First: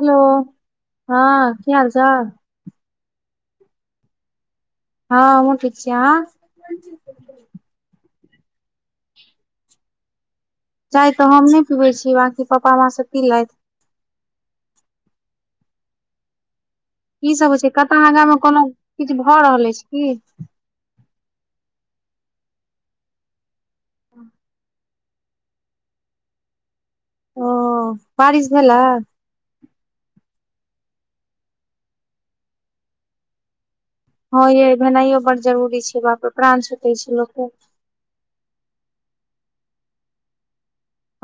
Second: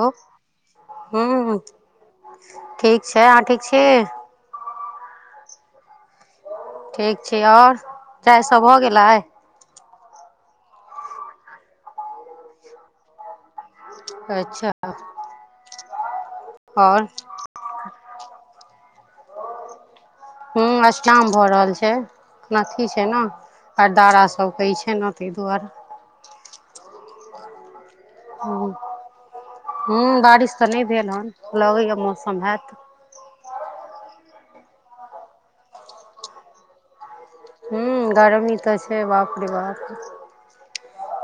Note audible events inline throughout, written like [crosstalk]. Hello हँ हूँ की हाल चाल? ठीक छै अहाँ ठीक छी? हँ हमहूँ ठीक छी। अहाँ? ठीक छी आओर चाय सभ भऽ गेलै? चाय त हम नय पीबय छी बाकी पप्पा माँ सब पीलैथ। अच्छा। आओर। की सब होइ छय? कतौ आगा मे कोनो किछु भऽ रहल अछि की? हम्म अष्टजाम भ रहल छै मास इ छय न अरदारा सब होई छै न। तहि दुआरे। ओ बारिश भेलै हम्म बारिश तऽ नय भेल हन लगैय मौसम हएत। हँ ये भेनाइयो बड्ड जरूरी छै बापरे प्राण छूटै छै लोक के। हू गरमी तऽ छै बापे रे बा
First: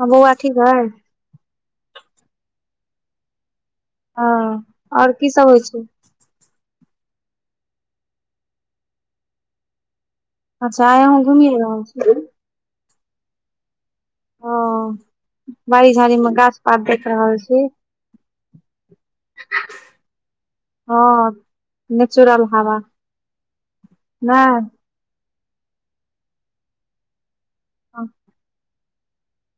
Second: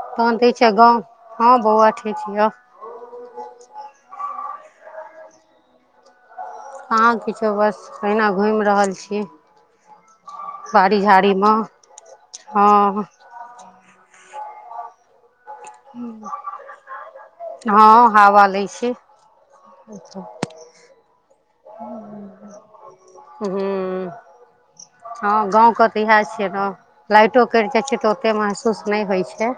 हँ बौआ तऽ ई ठीक छै अइ गाँव। हँ बौआ ठीक छियौ। हँ आओर की सब होइ छय? कहाँ किछो बस अहिना घुइम रहल छी। अच्छा आय अहुँ घुमिए रहल छी। ह ओ बाड़ी झाड़ी मे गाछ पात देख रहल छी। अच्छा हँ नेचुरल हावा हूँ नै। हँ गाँवके तऽ इएह छय ने लाइटो कटि जाइ छय तऽ ओते महसूस नहि होय छैय।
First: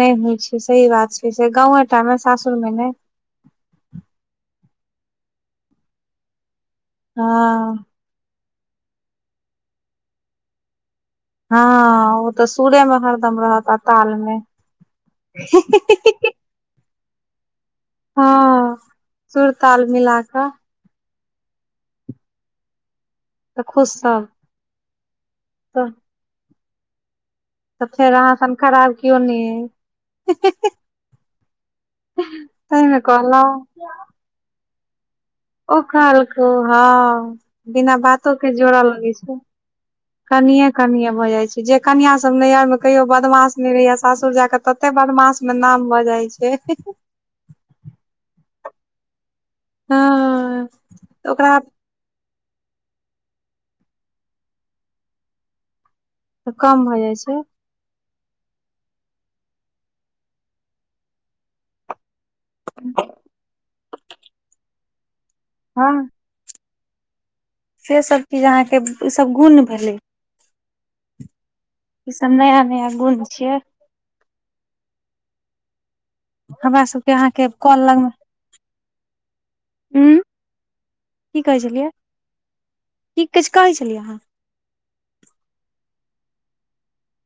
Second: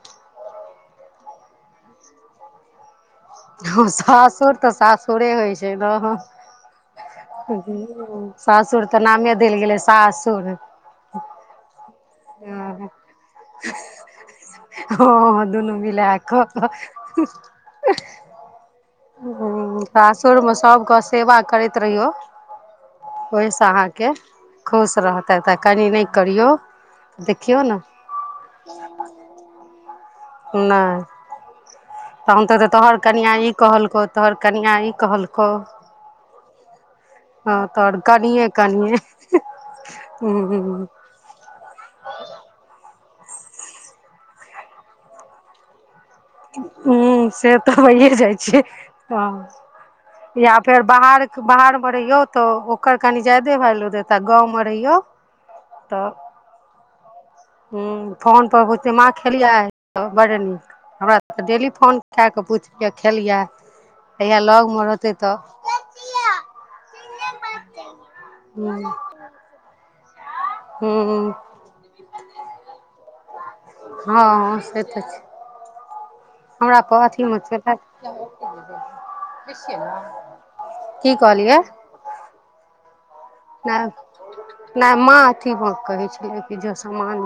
नहि होइ छैय सही बात छैय से गावे टा मे सासुर मे नय। हम सासुर तऽ सासुरे होइ छैय न। हँ सासुर तऽ नामे देल गेलै सा सुर। हँ ओ तऽ सुरे मे हरदम रहत आ ताल में। हँ दुनू मिलाक। हँ ह सुर ताल मिला कऽ सासुरमे सब क सेवा करैत रहिऔ तऽ ओहिसँ खुश अहाँके सब खुश रहत। त तऽ कनि नहि करियौ देखियौ ने। तऽ फेर अहाँ सन खराब केओ नहि अय। नय। तहन त तैं तोहर ने कनियाँ कहलौं इ कहलकौ तोहर कनियाँ इ कहलकौ। ओ कहलकौ हा। हँ बिना तोहर बातो कनिये के जोड़ऽ कनिये लगै छैय ह कनिये- कनिये म भ जाय छैय। जे कनिया सब नैहरमे कहियो बदमाश नय रहैया सासुर जा के तते बदमासमे नाम भ जाय छैय। हुँ से त भइये जाइ छैय ह। या हँ फेर तऽ बाहर- ओकरा बाहर पर रहियौ त ओकर कनि जादे वैल्यू देत आ गाँवमे रहियौ त त कम भ जाइ छैय। ह फोन पर बुझते माँ खेलियै त बड़ नीक हमरा सब त डेली फोन कैऽ क पुछैये खेलियै जहिया लगमे रहतै त। हँ। से सभ चीज अहाँके इ सभ गुण भेलै। हू। इ सब नया- नया गुण छियै। हँ से त छैय। हमरा त सबके अथि मे अहाँके कल लग मे उं [unintelligible] की कहै कहलियै। छलियै की किछु कहै नय। छलियै अहाँ नय माँ अथी भ कहै छलै कि ज समान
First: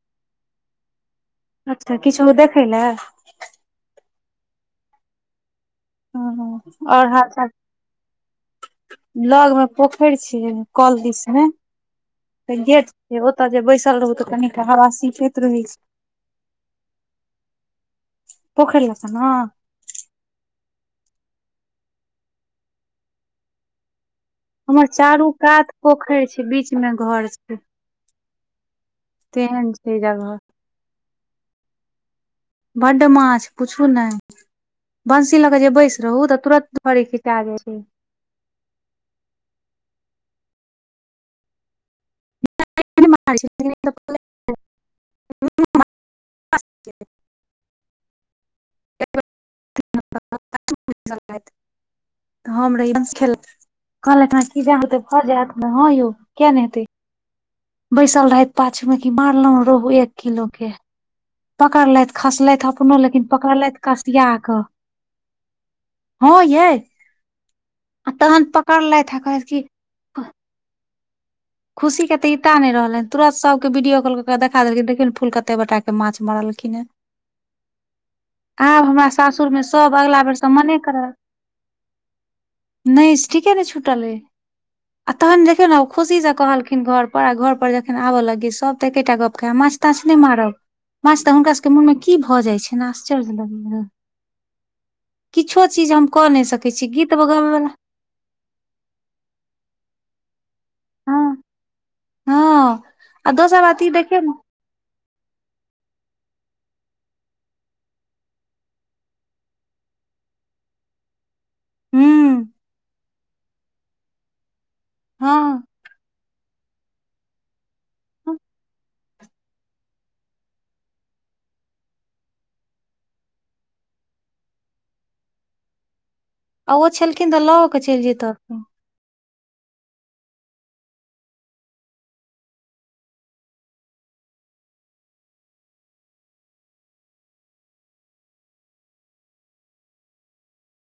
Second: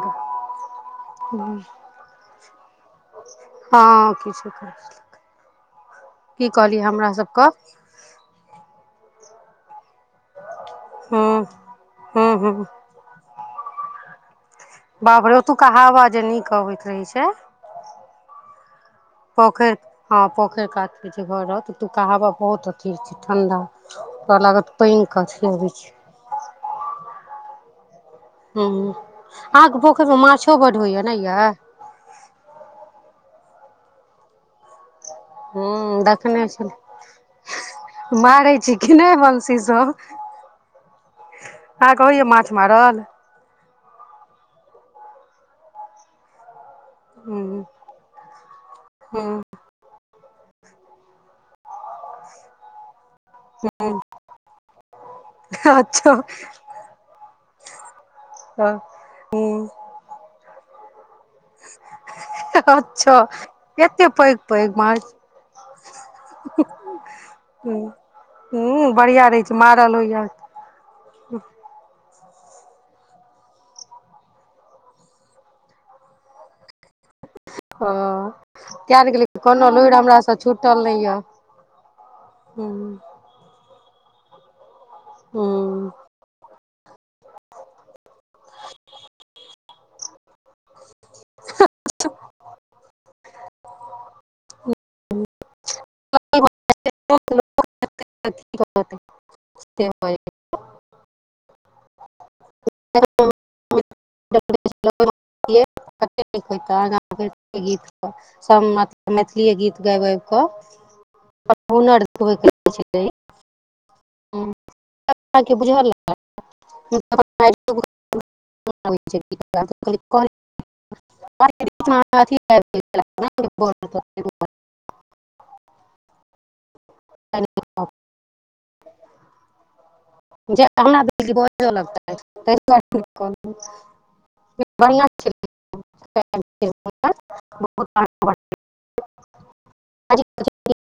अच्छा किछो देखै लए। हँ किछो कर, की कहलियै आओर हमरा सबके। लगमे पोखरि छियई कल हूँ दिसमे हूँ हूँ त गेट से ओतऽ जे बैसल रहु त कनि बाप रे ओतुका हावा जे नीक अबैत रहै छैय। पोखरि लग स न। हँ पोखैर कात के जे घर रहत ओतुका हवा बहुत अथी होइ छैय ठण्डा। त लागत हमर चारू कात छै पोखैर छैय बीचमे घर छैय। हू आहाँके पोखैरमे जगह माछो बड होइए नै यै। बड्ड माछ पूछू नै। बंसी ल के हूँ जे बैस रहू त देखने तुरत छलै उपर खिचा जाय हेतै। मारै छी कि नहि बंशी स। अहाँके होइए माछ मारल। [inaudible] [inaudible] हँ। [inaudible] हम रहिये [unintelligible] कहलैथ हन [inaudible] इ जे अहाँके भ जायत न, हँ यौ अच्छा किया ने हेतै बैसल रहैथ पाछुमे की मारलहु रेहू एक किलोके। अच्छा लेकिन पकड़लथि एते कसिया कऽ पैघ-पैघ मारे हँ छै। यै आ तहन हुं-हुं पकड़लथि आ बढ़िया रहै कहैत छै कि मारल होईया। खुशी के तऽ ऐता नै रहलैन तुरत सबके वीडियो कॉल कऽ क देखा देलखिन देखी नै फूल कते बड़ टाके माछ मारलखिन हें। हां। आब हमरा सासुर मे सब अगला बेर से मने छूटल नहि करय यऽ नै ठीके नै छुटल ऐ अ तहन देखियौ नै ओ खुशी से कहलखिन घर पर अ घर पर जखन आबऽ लगीए सब तै एकेटा गप्प कहे माछ-ताछ नै मारब। माछ तऽ हुनकर सबके मुन मे की भ जाइ छैन आश श्चर्य लगै यै, किछो चीज हम क नै सकै छीयै, गीत गाबै वला [unintelligible] हां। हां आ दोसर बात इ देखियौ नै [unintelligible] सब मत मैथिलीए गीत गाएब-गाएब कऽ तब हुनर होय के हूँ चाही हूं [unintelligible] हँ बुझल ऐ [unintelligible] नै आबै छै गीत गाबै [unintelligible] [unintelligible] आ ओ छलखिन तऽ ल ओऽ केऽ चैल जेता। जे [unintelligible] बजा लगतैथ [unintelligible] ई बढ़िया छै नै भजन-कीर्तन [unintelligible]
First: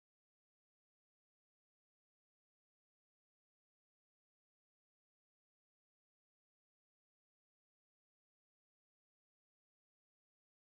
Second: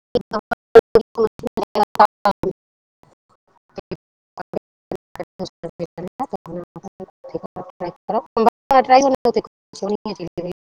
[unintelligible] [unintelligible] [unintelligible]